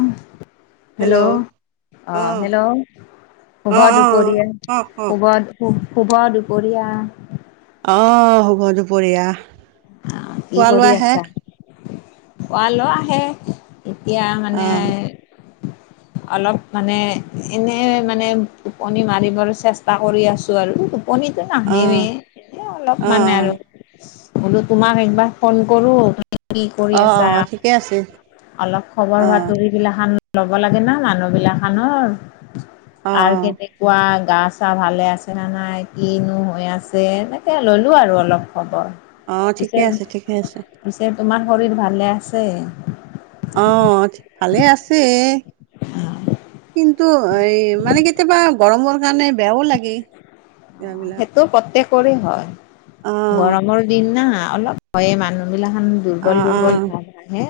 উম hello অ hello শুভ অ অ দুপৰীয়া অ ক ক শুভ শু শুভ দুপৰীয়া অ শুভ দুপৰীয়া আহ কি খোৱা কৰি লোৱা হে আছা পোৱালো আহে এতিয়া অ মানে অলপ মানে এনে মানে টোপনি মাৰিবৰ চেষ্টা কৰি আছো আৰু কণীটো অ নাহেৱেই, এনে অ অ অলপমান আৰু। বোলো তোমাক একবাৰ ফোন কৰো। কি কৰি অ অ আছা? ঠিকে আছে অলপ অ খবৰ-বাতৰি গিলাখন ল'ব লাগে না মানুহগিলাখনৰ! অ কাৰ কেনেকুৱা গা-ছা ছাৰ ভালে আছে নে নাই? কিনো হৈ আছে এনেকে ল'লো আৰু অলপ খবৰ। অ অ পিছে ঠিকে আছে ঠিকে আছে পিছে তোমাৰ শৰীৰ ভালে আছে অ ভালে আছে কিন্তু এই মানে কি কেতিয়াবা গৰমৰ কাৰণে বেয়াও লাগে এইবিলাক সেইটো প্ৰত্যেকৰে হয় অ গৰমৰ দিন না অলপ হয়ে মানুহ বিলাক খন অ দুৰ্বল অ দুৰ্বল ভাব আহে,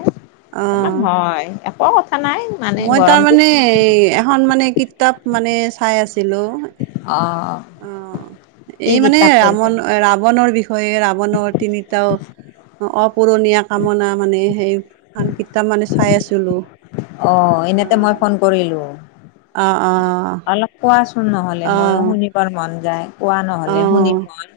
অ অকমান হয় একো কথা নাই মানে মই তাৰ গৰমটো মানে, এই এখন মানে কিতাপ মানে চাই আছো। ছিলো, অ কি এই মানে কিতাপ পঢ়িছা ৰামণ-ৰাৱণৰ বিষয়ে হৈ ৰাৱণৰ তিনিটাও অপূৰণীয়া কামনা মানে, সেইখন কিতাপ মানে চাই আছিলোঁ। অ' এনেতে মই ফোন কৰিলো, অ', অ', অলপ। কোৱাচোন নহ'লে ময়ো অ', শুনিবৰ মন যায়, কোৱা নহ'লে, শুনিম অ', মই!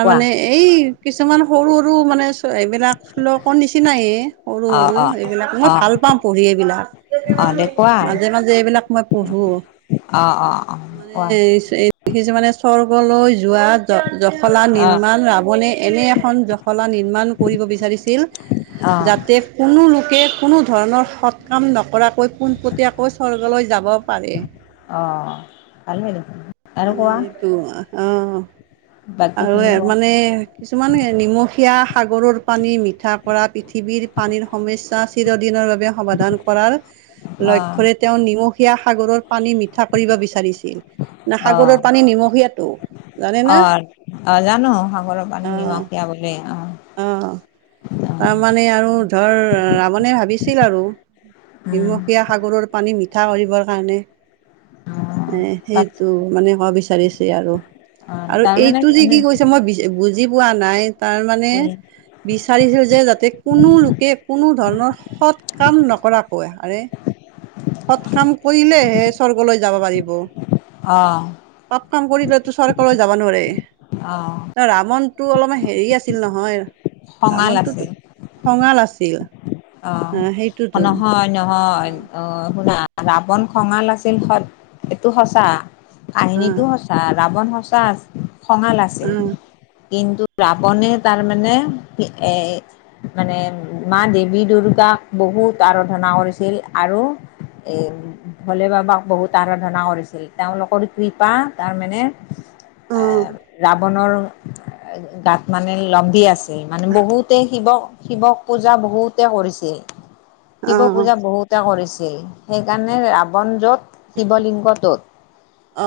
কোৱা। এই কিছুমান সৰু সৰু মানে। এইবিলাক শ্লোকৰ নিচিনায়েই সৰু অ সৰু। অ এইবিলাক, মই অ ভাল পাওঁ পঢ়ি এইবিলাক। অ'। দে কোৱা মাজে মাজে এইবিলাক মই পঢ়ো, অ অ অ মানে কোৱা দেখিছো মানে স্বৰ্গলৈ যোৱাত জ-জখলা অ নিৰ্মাণ ৰাৱণে এনে এখন জখলা নিৰ্মাণ কৰিব বিচাৰিছিল। অ যাতে কোনো লোকে কোনোধৰণৰ সৎ কাম নকৰাকৈ পোনপটীয়াকৈ স্বৰ্গলৈ যাব পাৰে। অ' ভালেই দেখোন, আৰু মানে কোৱা। সেইটো অ', আৰু বাকীখিনি কোৱা মানে কিছুমান নিমখীয়া সাগৰৰ পানী মিঠা কৰা পৃথিৱীৰ পানীৰ সমস্যা চিৰদিনৰ বাবে সমাধান কৰাৰ অ লক্ষ্যৰে তেওঁ নিমখীয়া সাগৰৰ পানী মিঠা কৰিব বিচাৰিছিল। না অ সাগৰৰ পানী নিমখীয়াতো। অ', অ' জানো সাগৰৰ পানী অ নিমখীয়া বুলি অ'। অ', অ তাৰমানে আৰু ধৰ ৰাৱণে ভাবিছিল আৰু! উম নিমখীয়া সাগৰৰ পানী মিঠা কৰিবৰ কাৰণে। অ তাত এ-সেইটো মানে ক'ব বিচাৰিছে আৰু! অ আৰু তাৰমানে এইটো যে এনে কি কৈছে মই বুজি পোৱা নাই, তাৰমানে বিচাৰিছিল যে যাতে, কোনো লোকে কোনোধৰণৰ সৎ কাম নকৰাকৈ। আৰে সৎ কাম কৰিলেহে স্বৰ্গলৈ যাব পাৰিব। অ'। পাপ কাম কৰিলেতো স্বৰ্গলৈ যাব নোৱাৰে। অ'। ৰাৱণটো অলপমান হেৰি আছিল নহয়! খঙাল আছে ৰাৱণটোতো খঙাল আছিল। আহ অ' সেইটোতো নহয় নহয়। অ' শুনা, ৰাৱন খঙাল আছিল হয়, এইটো সঁচা। কাহিনীটো সঁচা, ৰাৱণ সঁচা খঙাল আছিল, কিন্তু ৰাৱণে তাৰমানে, এ মানে মা দেৱীৰ। দুৰ্গাক বহুত আৰাধনা কৰিছিল আৰু, এই ভোলে বাবাক বহুত আৰাধনা কৰিছিল, তেওঁলোকৰ কৃপা তাৰমানে অ অ অ অ এ ৰাৱণৰ গাত মানে লম্ভি আছে। মানে, বহুতে শিৱক-শিৱক পূজা বহুতে কৰিছে। অ অ শিৱপূজা বহুতে কৰিছিল, সেইকাৰণে ৰাৱণ য'ত- শিৱলিংগটোত, অ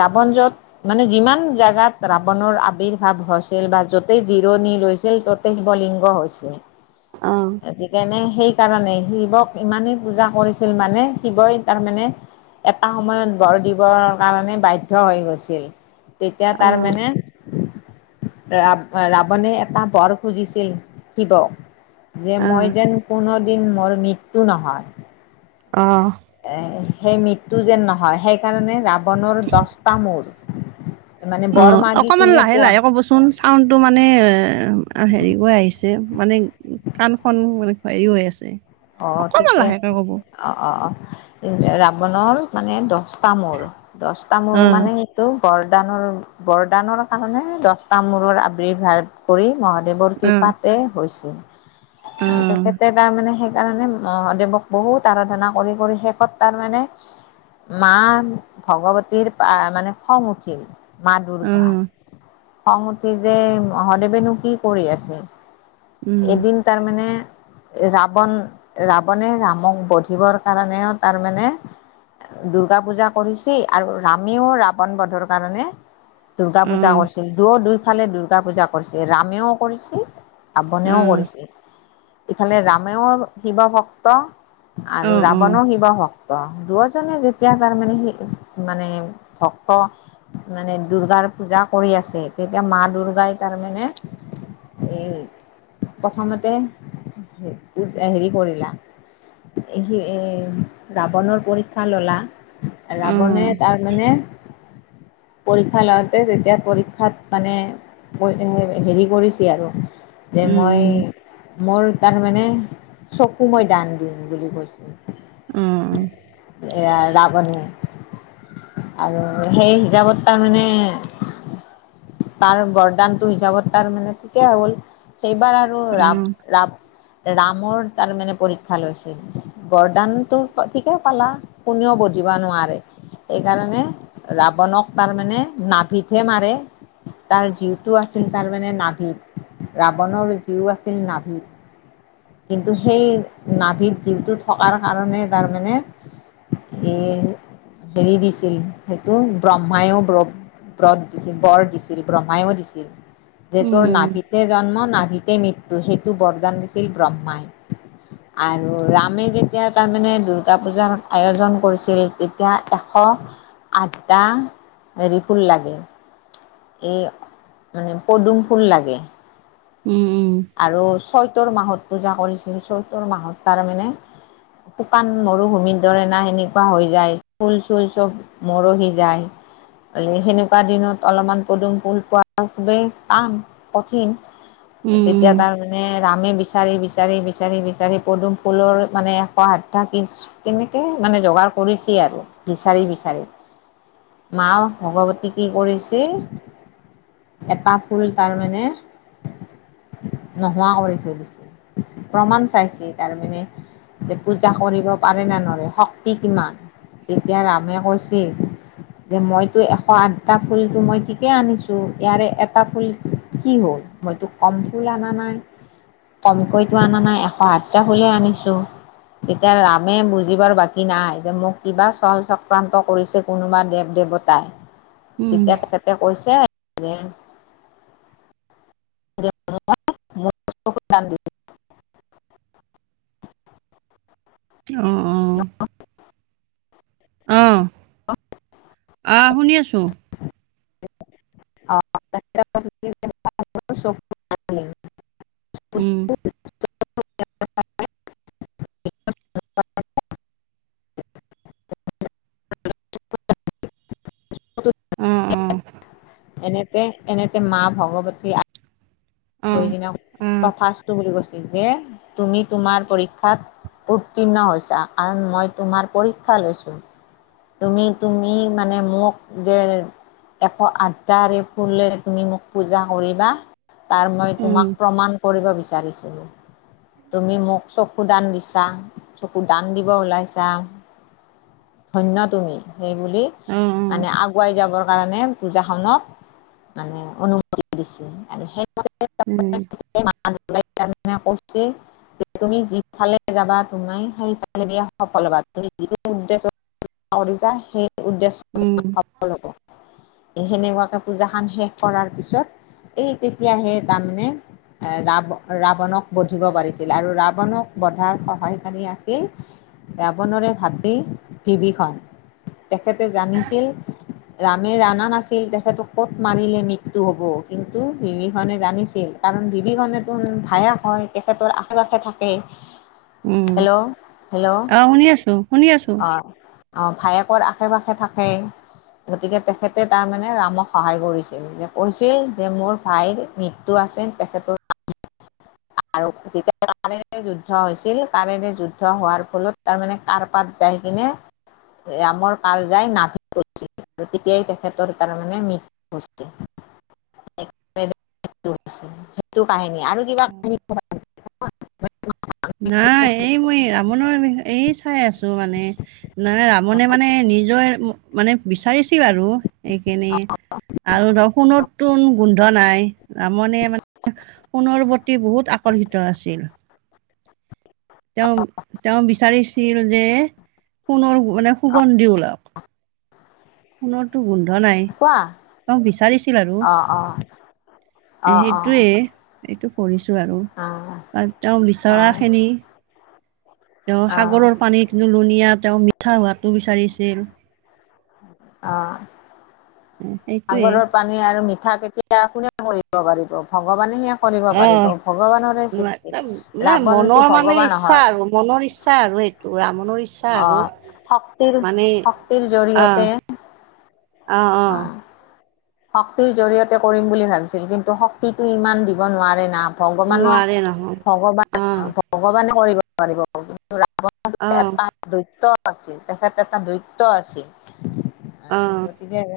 ৰাৱণ য'ত মানে যিমান জেগাত ৰাৱণৰ আৱিৰ্ভাৱ হৈছিল বা য'তেই জিৰণি লৈছিল ত'ত ত'তেই শিৱলিংগ হৈছে। অ'। গতিকেনে সেইকাৰণে শিৱক ইমানেই পূজা কৰিছিল মানে, শিৱই তাৰমানে এটা সময়ত বৰ দিবৰ কাৰণে বাধ্য হৈ গৈছিল। তেতিয়া অ তাৰ মানে ৰাব ৰাৱণে এটা বৰ খুজিছিল শিৱক যে অ মই যেন কোনো দিন মোৰ মৃত্যু নহয়। অঁহ। এহ সেই মৃত্যু যেন নহয় সেইকাৰণে ৰাৱণৰ দছটা মূৰ। মানে অ, বৰ মাগি অকমান কিনে লাহে পোৱা লাহে ক'বচো চোন চাউণ্ডটো মানে হেৰি কৰি আহিছে মানে কাণখন হেৰি হৈ আছেই, অকমান লাহেকে ক'ব। অ'-অ'-অ', ৰাৱণৰ মানে দছটা মূৰ, দছটা মূৰ অ মানে তটো বৰদানৰ -বৰদানৰ কাৰণে দছটা মূৰৰ আৰ্ৱিভাৱ কৰি মহাদেৱৰ অ কৃপাতে হৈছিল। অ তেখেতে তাৰমানে তাৰমানে মহাদেৱক বহুত আৰাধনা কৰি কৰি শেষত তাৰ মানে মা ভগৱতীৰ মানে খং উঠিল। মা অ দুৰ্গা। খঙ উঠি যে মহাদেৱেনো কি কৰি আছে? উম এদিন তাৰমানে ৰাৱণ ৰাৱণে ৰামক বধিবৰ কাৰণেও তাৰমানে দুৰ্গা পূজা কৰিছে আৰু ৰামেও ৰাৱণ বধৰ কাৰণে দুৰ্গা অ পূজা কৰিছিল। দুয়ো দুইফালে দুৰ্গা পূজা কৰিছিল। ৰামেও কৰিছিল অ ৰাৱণেও কৰিছিল। ইফালে ৰামেও শিৱ ভক্ত অ আৰু অ ৰাৱণো শিৱ ভক্ ত দুয়োজনে যেতিয়া তাৰমানে শি মানে ভক্ত মানে দুৰ্গাৰ পূজা কৰি আছে তেতিয়া মা দুৰ্গাই তাৰ মানে এই প্ৰথমতে স হেৰি কৰিলা ই ৰাৱণৰ পৰীক্ষা ললা অ ৰাৱণে তাৰ মানে পৰীক্ষা লওঁতে তেতিয়া পৰীক্ষাত মানে হেৰি কৰিছে আৰু। যে মই উম মোৰ তাৰমানে চকু মই দান দিম বুলি কৈছিল। উম। এ ৰাৱণে। আৰু সেই হিচাপত তাৰমানে তাৰ বৰদানটোৰ হিচাপত তাৰ মানে ঠিকেই হ'ল। সেইবাৰ আৰু ৰু অ ৰাব-ৰাব ৰামৰ তাৰ মানে পৰীক্ষা লৈছিল। বৰদানতো ঠিকে পালা কোনেও বধিব নোৱাৰে। সেইকাৰণে ৰাৱনক তাৰ মানে নাভিতহে মাৰে। তাৰ জীউটো আছিল তাৰ মানে নাভিত ৰাৱণৰ জীউ আছিল নাভিত। কিন্তু সেই নাভিত জীউটো থকাৰ কাৰণে তাৰমানে এ হেৰি দিছিল সেইটো ব্ৰহ্মায়ও ব্ৰ ব্ৰত দিছিল বৰ দিছিল ব্ৰহ্মায়ো দিছিল। যে উম তোৰ উম নাভিতে জন্ম নাভিতে মৃত্যু। সেইটো বৰদান দিছিল ব্ৰহ্মাই। আৰু ৰামে যেতিয়া তাৰমানে দুৰ্গা পূজাৰ আয়োজন কৰিছিল তেতিয়া এশ আঠটা হেৰিফুল লাগে। এ মানে পদুম ফুল লাগে। উম-উম। আৰু চৈতৰ মাহত পূজা কৰিছিল, চৈতৰ মাহত তাৰমানে শুকান মৰুভূমিৰ দৰে না সেনেকুৱা হৈ যায় ফুল চুল চব মৰহি যায়। এনে সেনেকুৱা দিনত অলপমান পদুম ফুল পোৱা খুবেই টান, কঠিন। উম তেতিয়া উম তাৰ নে ৰামে বিচাৰি, বিচাৰি, বিচাৰি, বিচাৰি পদুম ফুলৰ মানে এশ আঠটা কিছ কেনেকে মানে যোগাৰ কৰিছে আৰু বিচাৰি - বিচাৰি। মা ভগৱতী কি কৰিছিল এপাহ ফুল তাৰ মানে নোহোৱা কৰি থৈ দিছিল প্ৰমাণ চাইছে তাৰমানে যে পূজা কৰিব পাৰে নে নৰে? শক্তি কিমান? তেতিয়া ৰামে কৈছি যে মইতো এশ আঠটা ফুলটো মই ঠিকে আনিছো। ইয়াৰে এটা ফুল কি হ'ল মইতো কম ফুল আনা নাই। কমকৈটো আনা নাই। এশ আঠটা ফুলে আনিছো। তেতিয়া ৰামে বুজিবাৰ বাকী নাই যে মোক কিবা চল চক্ৰান্ত কৰিছে। কোনোবা দেৱ-দেৱতাই, উম তেতিয়া তেখেতে কৈছে যে [unintelligible] দান অ। [unintelligible] অ। অ, শুনি আছো। অ [unintelligible] উম। [unintelligible] [unintelligible] অ অ [unintelligible] এনেতে এনেতে মা ভগৱতী অ হৈ কিনে অ তথাস্তু বুলি কৈছিল যে তুমি তোমাৰ পৰীক্ষাত উত্তীৰ্ণ হৈছা কাৰণ মই তোমাৰ পৰীক্ষা লৈছো। তুমি তুমি মানে মোক যে এশ আঠটা ৰে ফুলেৰে তুমি মোক পূজা কৰিবা। কাৰণ মই উম তোমাক প্ৰমাণ কৰিব বিচাৰিছিলো। তুমি মোক চকু দান দিছা। চকু দান দিব ওলাইছা। ধন্য তুমি সেইবুলি অ অ মানে আগুৱাই যাবৰ কাৰণে পূজাখনক মানে অনুমতি দিছে আৰু সেই [unintelligible] [unintelligible] তুমি যিফালে যাবা তুমি সেইফালে দিয়ে সফল হ'বা। তুমি যিটো উদ্দেশ্য ভাবিছা সেই উদ্দেশ্য উম। সফল হ'ব। এ সেনেকুৱাকে পূজাখন শেষ কৰাৰ পিছত এই তেতিয়াহে তাৰমানে ৰাৱ ৰাৱণক বধিব পাৰিছিল আৰু ৰাৱণক বধাৰ সহায় কাৰী আছিল ৰাৱণৰে ভাতৃ বিভীষণ। তেখেতে জানিছিল ৰামে জানা নাছিল তেখেতক ক'ত মাৰিলে মৃত্যু হ'ব, কিন্তু বিভীষণে জানিছিল। কাৰণ বিভীষণে টোন ভায়েক হয়, তেখেতৰ আশে-পাশে থাকে। উম উম হেল্ল', হেল্ল' অ শুনি আছো শুনি আছো অ অ ভায়েকৰ আশে-পাশে থাকে। গতিকে তেখেতে তাৰমানে ৰামক সহায় কৰিছিল, যে কৈছিল যে মোৰ ভাইৰ মিত টো আছে তেখেতৰ আৰু [unintelligible] কাঁড়েৰে যুদ্ধ হৈছিল। কাঁড়েৰে যুদ্ধ হোৱাৰ ফলত তাৰমানে কাঁড় পাত যাই কিনে ৰামৰ কাল যায় নাভি আৰু তেতিয়াই তেখেতৰ তাৰমানে মৃত্যু হৈছে। [unintelligible] সেইটো কাহিনী আৰু কিবা কাহিনী কবাত নাই এই মই ৰাৱণৰ বিষয়ে এই চাই আছো মানে নে ৰাৱনে মানে নিজৰ মানে বিচাৰিছিল আৰু। এইখিনি আৰু ধৰ সোণৰটোন গোন্ধ নাই। ৰামণে মানে সোণৰ প্ৰতি বহুত আকৰ্ষিত আছিল। তেওঁৰ তেওঁ বিচাৰিছিল যে সোণৰ মানে সুগন্ধি ওলাওক। সোণৰ টো গোন্ধ নাই, কোৱা তেওঁ বিচাৰিছিল আৰু। অঁ অঁ। অঁ অঁ সেইটোৱে এইটো পঢ়িছো আৰু অঁ ত তেওঁ বিচাৰা অঁ খিনি তেওঁ অঁ সাগৰৰ পানীটো লুনিয়া তেওঁ মিঠা হোৱাটো বিচাৰিছিল। অ। এইটোয়ে সাগৰৰ পানী আৰু মিঠা কেতিয়া, কোনে কৰিব পাৰিব ভগৱানে সেয়া কৰিব অ'। পাৰিব, ভগৱানৰে সৃষ্টি। নাই মনৰ ৰাৱণটো মানে ভগৱান ইচ্ছা আৰু নহয়। মনৰ ইচ্ছা আৰু সেইটো ৰাৱণৰ ইচ্ ছা আৰু অঁ শক্তিৰ মানে শক্তিৰ অ, জৰিয়তে অ-অ। অঁ শক্তিৰ জৰিয়তে কৰিম বুলি ভাবিছিল কিন্তু শক্তিটো ইমান দিব নোৱাৰে না ভগৱানক নোৱাৰে নহয় ভগৱান অ ভ ভগৱানে কৰিব পাৰিব কিন্তু ৰাৱণটো অ', এটা দত্য আছিল তেখেত এটা দত্য আছিল আৰু অ'। গতিকে